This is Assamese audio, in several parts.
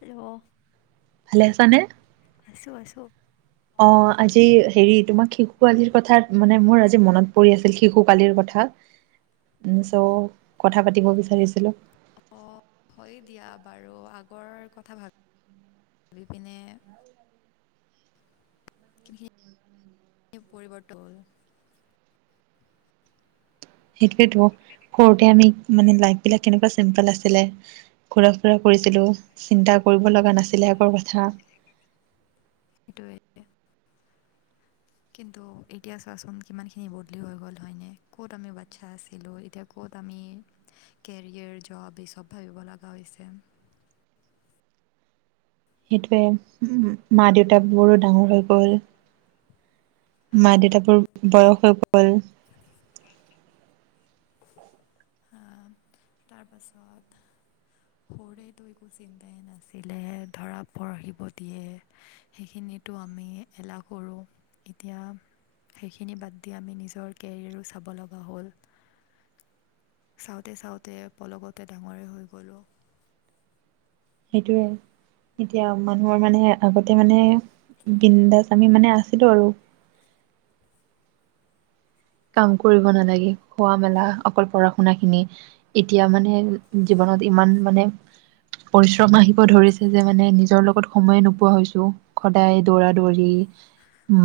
হেল্ল' হেল্ল' ভালে আছানে? অ'! অ'! আজি হেৰি তোমাক শিশু আজিৰ কথাৰ মানে মোৰ আজি মনত পৰি আছিল শিশু পালিৰ কথা। উম, চ' কথা পাতিব বিচাৰিছিলে। অ'! হয় দিয়া বাৰু আগৰ কথা ভাবি ভাবি পিনে। পৰিৱৰ্তন হ'ল। সেইটোৱেতো, সৰুতে আমি মানে লাইফ বিলাক কেনেকুৱা চিম্পল আছিলে। ঘুৰা ফুৰা কৰিছিলোঁ, চিন্তা কৰিব লগা নাছিলে, আগৰ কথা। সেইটোৱেইে। কিন্তু, এতিয়া চোৱাচোন কিমানখিনি বদলি হৈ গ'ল হয়নে? ক'ত আমি বাচ্ছা আছিলোঁ। এতিয়া ক'ত আমি কেৰিয়াৰ, জব, এই চব ভাবিব লগা হৈছে। সেইটোৱে, মা দেউতা বোৰো ডাঙৰ হৈ গ'ল। মা হা দেউতা বোৰ বয়স হৈ গ'ল। তাৰপাছত সৰুতেটো একো চিন্তাই নাছিলে, ধৰা পঢ়িব দিয়ে। সেইখিনিতো আমি এলাহ কৰোঁ, এতিয়া সেইখিনি বাদ দি আমি নিজৰ কেৰিয়াৰো চাব লগা হ'ল। চাওঁতে, চাওঁতে পলকতে ডাঙৰে হৈ গ'লোঁ। সেইটোৱে, এতিয়া মানুহৰ মানে আগতে মানে বিন্দাছ আমি মানে আছিলোঁ আৰু। কাম কৰিব নালাগে। খোৱা মেলা অকল পঢ়া শুনা খিনি এতিয়া মানে, জীৱনত ইমান মানে পৰিশ্ৰম আহিব ধৰিছে যে মানে, নিজৰ লগত সময় নোপোৱা হৈছো। সদায় দৌৰা-দৌৰি,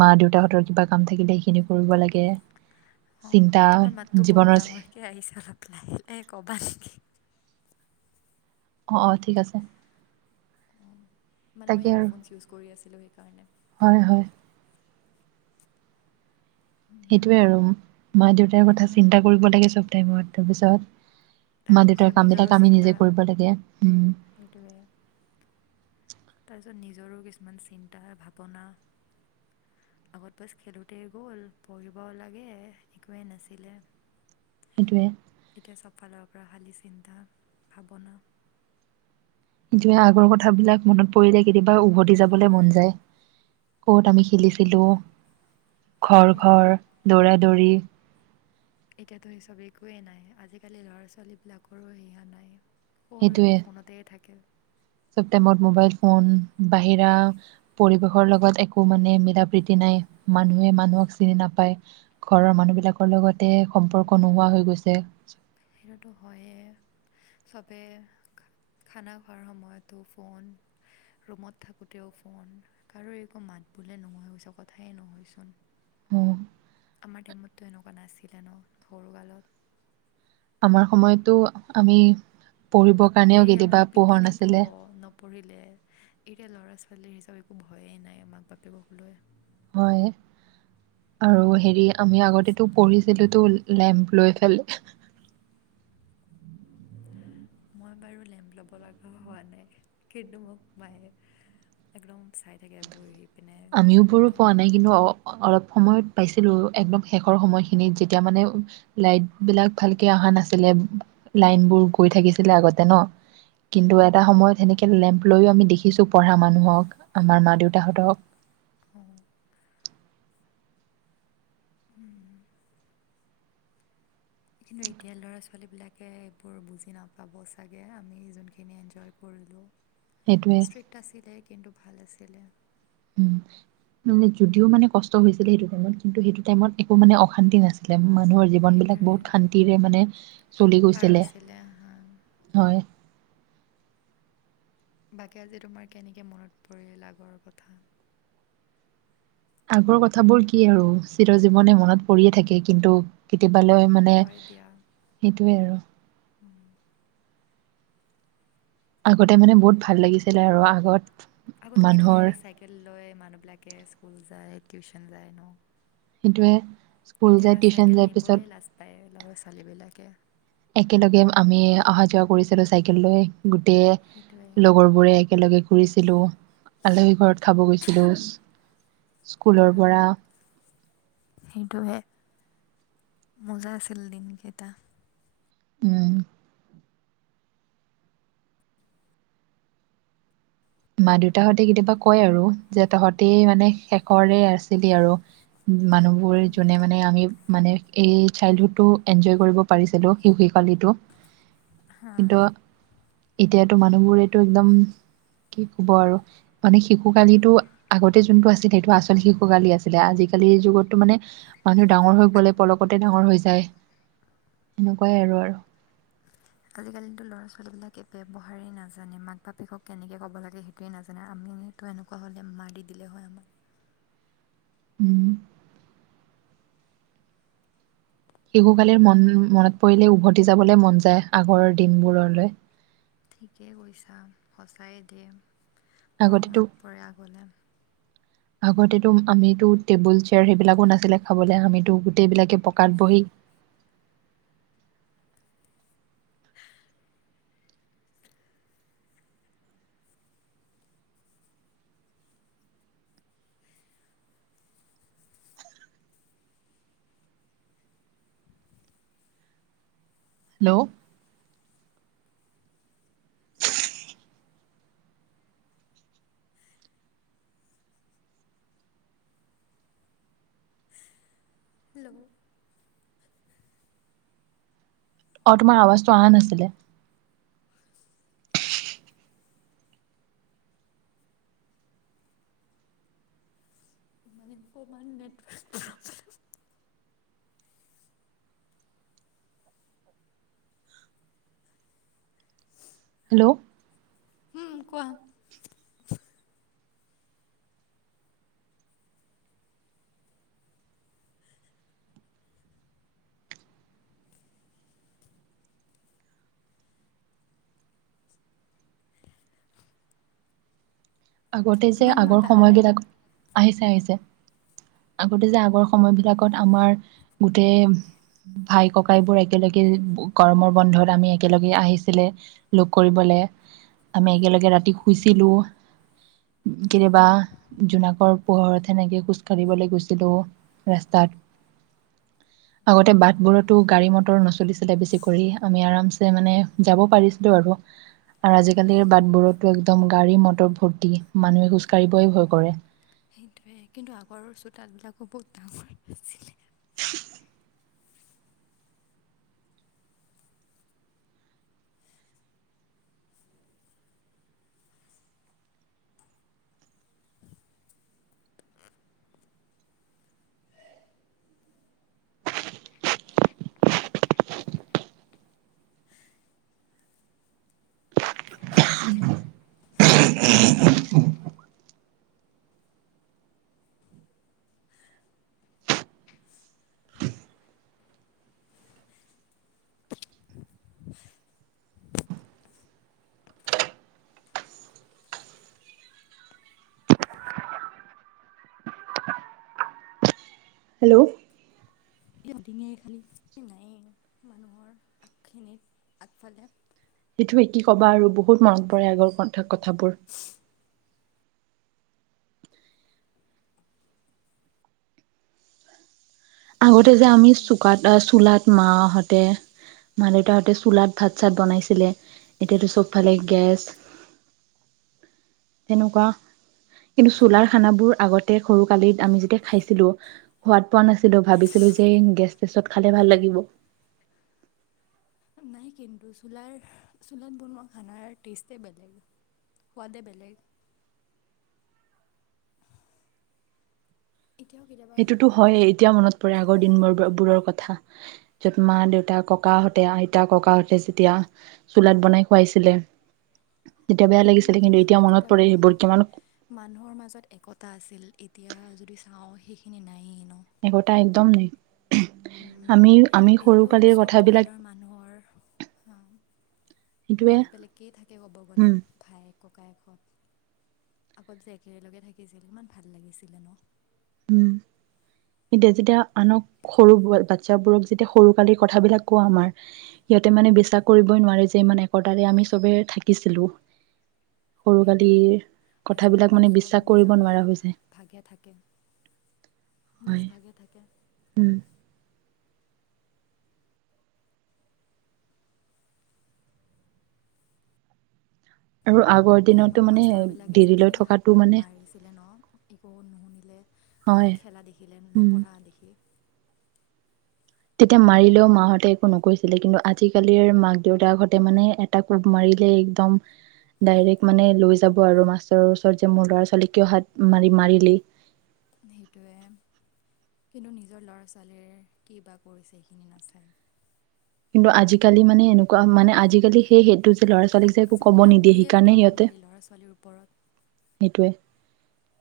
মা দেউতাহঁতৰ কিবা কাম থাকিলে সেইখিনি কৰিব লাগে। অ'! চিন্তা তোমাৰ মাততো বহুত জীৱনৰ ডাঙৰকে আহিছে অলপ, লাহেকে ক'বা নেকি? অ'! অ'! ঠিক আছে। অঁ মানে মই, তাকে আৰু ইয়েৰফোনছ ইউজ কৰি আছিলোঁ সেইকাৰণে। হয় হয় সেইটোৱে আৰু মা দেউতাৰ কথা চিন্তা কৰিব লাগে চব টাইমত। তাৰপিছত মা দেউতাৰ তাৰপিছত নিজৰো কামবিলাক আমি চিন্তা নিজে কৰিব লাগে। হুম! সেইটোৱে তাৰপিছত নিজৰো কিছুমান চিন্তা ভাৱনা, আগত বাছ খেলোঁতে গ'ল পঢ়িব লাগে একোৱেই নাছিলে। সেইটোৱে এতিয়া চবফালৰ পৰা খালি চিন্তা ভাৱনা। এতিয়া আগৰ কথাবিলাক মনত পৰিলে কেতিয়াবা উভতি যাবলৈ মন যায়। ক'ত আমি খেলিছিলোঁ। ঘৰ, সেইটোৱে ঘৰ দৌৰা দৌৰি। এতিয়াতো চব একোৱেই নাই। আজিকালি ল'ৰা ছোৱালীবিলাকৰো সেয়া নাই। অকল সেইটোৱে সিহঁতি ফোনতে থাকে। চব টাইমত মোবাইল ফোন, বাহিৰা পৰিবেশৰ লগত একো মানে মিলা প্ৰীতি নাই, মানুহে মানুহক চিনি নাপায়, ঘৰৰ মানুহ বিলাকৰ লগতে সম্পৰ্ক নোহোৱা হৈ গৈছে। সেইতোটো হৈয়ে। চবে খানা খোৱাৰ সময়তো ফোন, ৰুমত থাকোঁতেও ফোন, কাৰো একো মাত বোলে নোহোৱা হৈ গৈছে কথায়ে নহয়চোন। উম, আমাৰ টাইমত তো এনেকুৱা নাছিলে ন সৰুকালত। আমাৰ সময়তো আমি পঢ়িবৰ বাপৰে কাৰণেও কেতিয়াবা আমাক পোহৰ পিটি দিব নাছিলে নপঢ়িলে। এতিয়া ল'ৰা ছোৱালীৰ হিচাপে একো ভয়ে নাই মাক বাপেক সকলোৱে হয় আৰু হেৰি আমি আগতেতো পঢ়িছিলো তো লেম্প লৈ পেলাই। মই বাৰু লেম্প ল'ব লগা হোৱা নাই, কিন্তু মোক মায়ে একদম চাই থাকে বহি। পিনে আমিও বোৰো কাষতে পোৱা নাই কিন্তু অ-অলপ সময়ত পাইছিলো একদম শেষৰ সময়খিনিত যেতিয়া মানে লাইট বিলাক ভালকে অহা নাছিলে, লাইন বোৰ গৈ থাকিছিলে আগতে ন। কিন্তু এটা অঁ সময়ত সেনেকে লেম্প লৈও আমি দেখিছো পঢ়া মানুহক আমাৰ মা-দেউতাহঁতক। উম। উম। কিন্তু এতিয়া ল'ৰা ছোৱালীবিলাকে এইবোৰ বুজি নাপাব চাগে আমি যোনখিনি এনজয় সেইটোৱে কৰিলোঁ। ষ্ট্ৰিক্ট আছিলে কিন্তু ভাল আছিল। [unintelligible] উম, মানে যদিও মানে কষ্ট হৈছিলে সেইটো টাইমত, কিন্তু সেইটো টাইমত একো মানে অশান্তি নাছিলে। মানুহৰ জীৱন বিলাক সেইটোৱে বহুত শান্তিৰে মানে চলি পাৰ গৈছিলে। হৈছিলে হা হয়। বাকী আজি তোমাৰ কেনেকে মনত পৰিল আগৰ কথা। আগৰ কথাবোৰ কি আৰু চিৰ জীৱনে মনত পৰিয়ে থাকে কিন্তু কে তিবালৈ মানে হয় দিয়া সেইটোয়ে আৰু আগতে মানে বহুত ভাল লাগিছিলে আৰু আগত। আগত কি মানুহৰ ধুনীয়াকে চাইকেল লয় মানুহ বিলাকে স্কুল যায় টিউশন যায় ন? সেইটোৱে। স্কুল এতিয়া যায় টিউচন চাইকেল যায় নিবয়ে পিছত লাজ পাই। ল'ৰা ছোৱালীবিলাকে। একেলগে আমি অহা যোৱা কৰিছিলো চাইকেল লৈ। সেইটোৱে গোটেই লগৰ বোৰে একেলগে। ফুৰিছিলোঁ। আলহী ঘৰত খাব গৈছিলো, স্কুলৰ পৰা। সেইটোৱে মজা আছিল দিনকেটা। উম। মা দেউতাহঁতে কেতিয়াবা কয় আৰু যে তহঁতে মানে শেষৰে আছিলি আৰু। মানুহবোৰ জোনে মানে আমি। মানে এই চাইল্ডহুড টো এনজয় কৰিব পাৰিছিলো শিশু কালিটো। কিন্তু এতিয়াতো মানুহবোৰেটো একদম। কি কব আৰু মানে শিশু কালিটো আগতে যোনটো আছিলে, সেইটো আচল শিশু কালি আছিলে, আজিকালিৰ যুগতো মানে মানুহ ডাঙৰ হৈ গ'লে পলকতে ডাঙৰ হৈ যায়। এনেকুৱাই আৰু, আৰু। আজিকালিতো ল'ৰা ছোৱালীবিলাকে ব্যৱহাৰেই নাজানে। মাক বাপেকক কেনেকে ক'ব লাগে সেইটোৱে নাজানে আমিতো এনেকুৱা হ'লে মাৰি দিলে হয় আমাক। উম। শিশু কালিৰ মন মনত পৰিলে উভতি যাবলৈ মন যায় আগৰ দিনবোৰলৈ। ঠিকেই কৈছা সঁচাই দিম। বৰ আগতেতো মনত পৰে আগলৈ। আগতেতো আমিতো টেবুল চেয়াৰ সেইবিলাকো নাছিলে খাবলৈ আমিতো গোটেইবিলাকে পকাত বহি হেল্ল'। [inaudible] হেল্ল'। অ', তোমাৰ আৱাজটো অহা নাছিলে। মোৰ মানে অকণমান নেটৰ্ক্ হেল্ল'। পোৱা [inaudible] আগতে যে তোমাৰ মাত আগৰ অহা নাই সময়বিলাক। আহিছে, আহিছে আগতে যে আগৰ সময়বিলাকত আমাৰ গোটেই ভাই ককাইবোৰ একেলগে গৰমৰ বন্ধত আমি একেলগে আহিছিলে লগ কৰিবলে আমি একেলগে ৰাতি শুইছিলো। কেতিয়াবা জোনাকৰ পোহৰত সেনেকে খোজ কঢ়িবলৈ গৈছিলো ৰাস্তাত। আগতে বাটবোৰতো গাড়ী মটৰ নচলিছিলে বেছি কৰি আমি আৰামছে মানে যাব পাৰিছিলো আৰু, আৰু আজিকালিৰ বাটবোৰো একদম গাড়ী মটৰ ভৰ মানুহে খোজ কাঢ়িবই ভয় কৰে। সেইটোৱে কিন্তু আগৰৰ চোতাল বিলাকো বহুত ডাঙৰ আছিলে। [inaudible] হেল্ল'। ডিঙিৰ খালী নায়েই মানুহৰ আগখিনিত আগফালে। কি ক'বা আৰু বহুত মনত পৰে আগৰ কথা। কথাবোৰ। আগতে যে আমি তাকে চোকাত আ চোুলাত মাহঁতে, মা-দেউতাহঁতে চোলাত ভাত-চাত বনাইছিলে এতিয়াতো চব ফালে গেছ সেনেকুৱা কিন্তু চোলাৰ খানা বোৰ আগতে সৰু কালিত আমি যেতিয়া খাইছিলো সোৱাদ পোৱা নাছিল লো ভাবিছিলো যে গেছ চেছত খালে ভাল লাগিব। নাই কিন্তু চোলাৰ চোলাত বনোৱা খানাৰ টেষ্টেই বেলেগ, সোৱাদে বেলেগ। এতিয়াও কেতিয়াবা সেইটোতো হয়েই এতিয়াও মনত পৰে আগৰ দিন বোৰ বোৰৰ কথা। য'ত মা দেউতা ককাহঁতে আইতা ককাহঁতে যেতিয়া চোলাত বনাই খুৱাইছিলে। তেতিয়া বেয়া কিন্তু লাগিছিলে এতিয়া মনত আগত পৰে আকৌ সেইবোৰ কিমান মানুহৰ মাজত একতা আছিল এত এতিয়া যদি চাওঁ সেইখিনি নায়েই ন? একতা একদম নাই। আমি আমি সৰু এতিয়াতো কালিৰ সব কথাবিলাক পৰিয়ালৰ মানুহৰ সেইটোৱে বেলেগ বেলেগকেই থাকে ক'ব গ'লে। উম, ভায়েক ককায়েকহত আগত যে একেলগে থাকিছিল ইমান ভাল লাগিছিলে ন। উম। এতিয়া যেতিয়া আনক সৰু বাচ্ছাবোৰক যেতিয়া সৰু কালিৰ কথাবিলাক কোৱা আমাৰ সিহঁতে মানে বিশ্বাস কৰিবই নোৱাৰে যে ইমান একতাৰে আমি সবে থাকিছিলো। সৰু সেইটোৱে কালিৰ কথাবিলাক আজিকালিতো মানে সব বিশ্বাস কৰিব নিজৰ নোৱাৰা নিজৰ হৈ যায়। ভাগে থাকে। হয়। নিজভাগে থাকে। উম, আৰু আগৰ এই দিনতো আমাক মানে মাষ্টৰবিলাকে যে দেৰিলৈ কেনেকৈ থকাটো হাতত মানে মাৰিছিলে ন একো নুশুনিলে বা হয় আমাক খেলা দেখিলে উম। নপঢ়া দেখি? তেতিয়া মাৰিলেও মাহঁতে একো নকৈছিলে কিন্তু আজিকালিৰ মাক দেউতাকহতে মানে এটা কোব মাৰিলে একদম ডাইৰেক্ট মানে লৈ যাব আৰু মাষ্টৰৰ ওচৰত যে মোৰ ল'ৰা ছোৱালী কিয় হাত মাৰি মাৰিলি। সেইটোৱে কিন্তু নিজৰ ল'ৰা ছোৱালীয়ে কি বা কৰিছে সেইখিনি নাচায়। কিন্তু আজিকালি মানে এনেকুৱা মানে আজিকালি সেই সেইটো যুনটো ল'ৰা ছোৱালীক যে একো আজিকালি কব নিদিয়ে আঙুলিয়ে সেইকাৰণে উঠাব সিহঁতে, নোৱাৰি ল'ৰা ছোৱালীৰ ওপৰত সেইটোৱে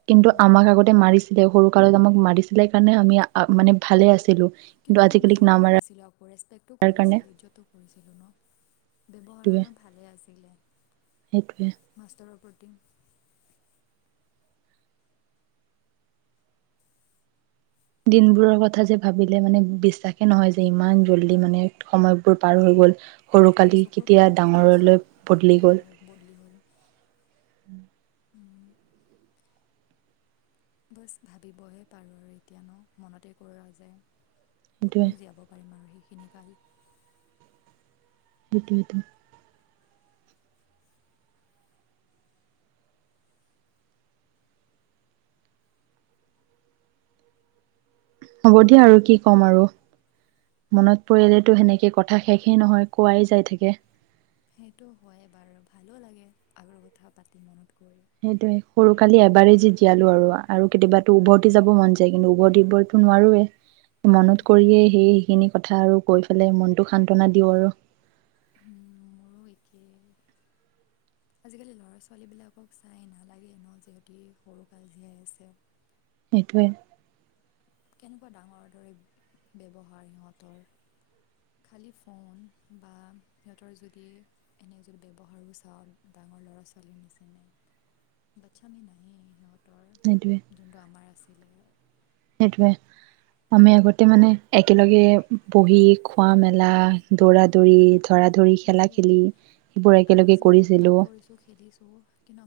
কিন্তু উম, আমাক আগতে মাৰিছিলে সৰু কালত আমাক মাৰিছিলে কাৰণে আমি মানে ভালে আছিলোঁ। কিন্তু আমি বেয়াও পোৱা নাছিলো আকৌ ৰেস্পে টো কাৰণে কৰিছিলোঁ ইজ্জটো কৰিছিলোঁ ন? ব্যৱহাৰো সেইটোৱে আমাৰ ভালে আছিলে। সেইটোৱে মাষ্টৰৰ ওপৰত [unintelligible] দিনবোৰৰ কথা যে ভাবিলে মানে বিশ্বাসে নহয় যে ইমান জল্দি মানে সময়বোৰ পাৰ হৈ গ'ল। সৰু সেইটোৱে কালি চকুৰ কেতিয়া পলকতে ডাঙৰলৈ চব সেয়া হ'ল বদলি হ'ল। উম। বছ ভাবিবহে পাৰোঁ আৰু এতিয়া ন মনতে কৰোৱা যায়। সেইটোৱে কতনো জীয়াব পাৰিম আৰু সি খিনি কাল সেইটোৱে সেইটোৱে। হ'ব দিয়া, আৰু কি ক'ম আৰু মনত পৰিলেতো সেনেকে কথা শেষেই নহয় কোৱাই যাই থাকে। সেইটো হয় বাৰু ভালো লাগে আগৰ কথা পাতি মনত গৈ সেইটোয়ে, সৰু কালি এবাৰেজি জীয়ালো আৰু আৰু কেতিয়াবাতো উভতি যাব মন যায় কিন্তু উভতিবতো নোৱাৰোৱেই। মনত সেইটোৱে কৰিয়েই সেইখিনি কথা আৰু কৈ লে মনটো সান্তনা দিওঁ আৰু। মোৰো একেই। আজিকালি ল'ৰা ছোৱালীবিলাকক চাই নালাগে ন যিহতি সৰু কাল জীয়াই আছে। সেইটোৱে। কেনেকুৱা ডাঙৰ দৰে ব্যৱহাৰ সিহঁতৰ, খালী ফোন বা সিহঁতৰ যদি এনে যদি ব্যৱহাৰো চাওঁ ডাঙৰ ল'ৰা ছোৱালীৰ নিচিনা বাচ্ছামি নায়েই সিহঁত হতৰ সেইটোৱে জোনটো আমাৰ আছিলে। সেইটোৱে আমি আগতে মানে একেলগে বহি খোৱা-মেলা দৌৰা-দৌৰি ধৰা-ধৰি সেইটোৱে খেলা-খেলি সেইবোৰ আমি একেলগে যিমান উৎপাত কৰিছিলো। কৰিছোঁ খেলিছোঁ কিন্তু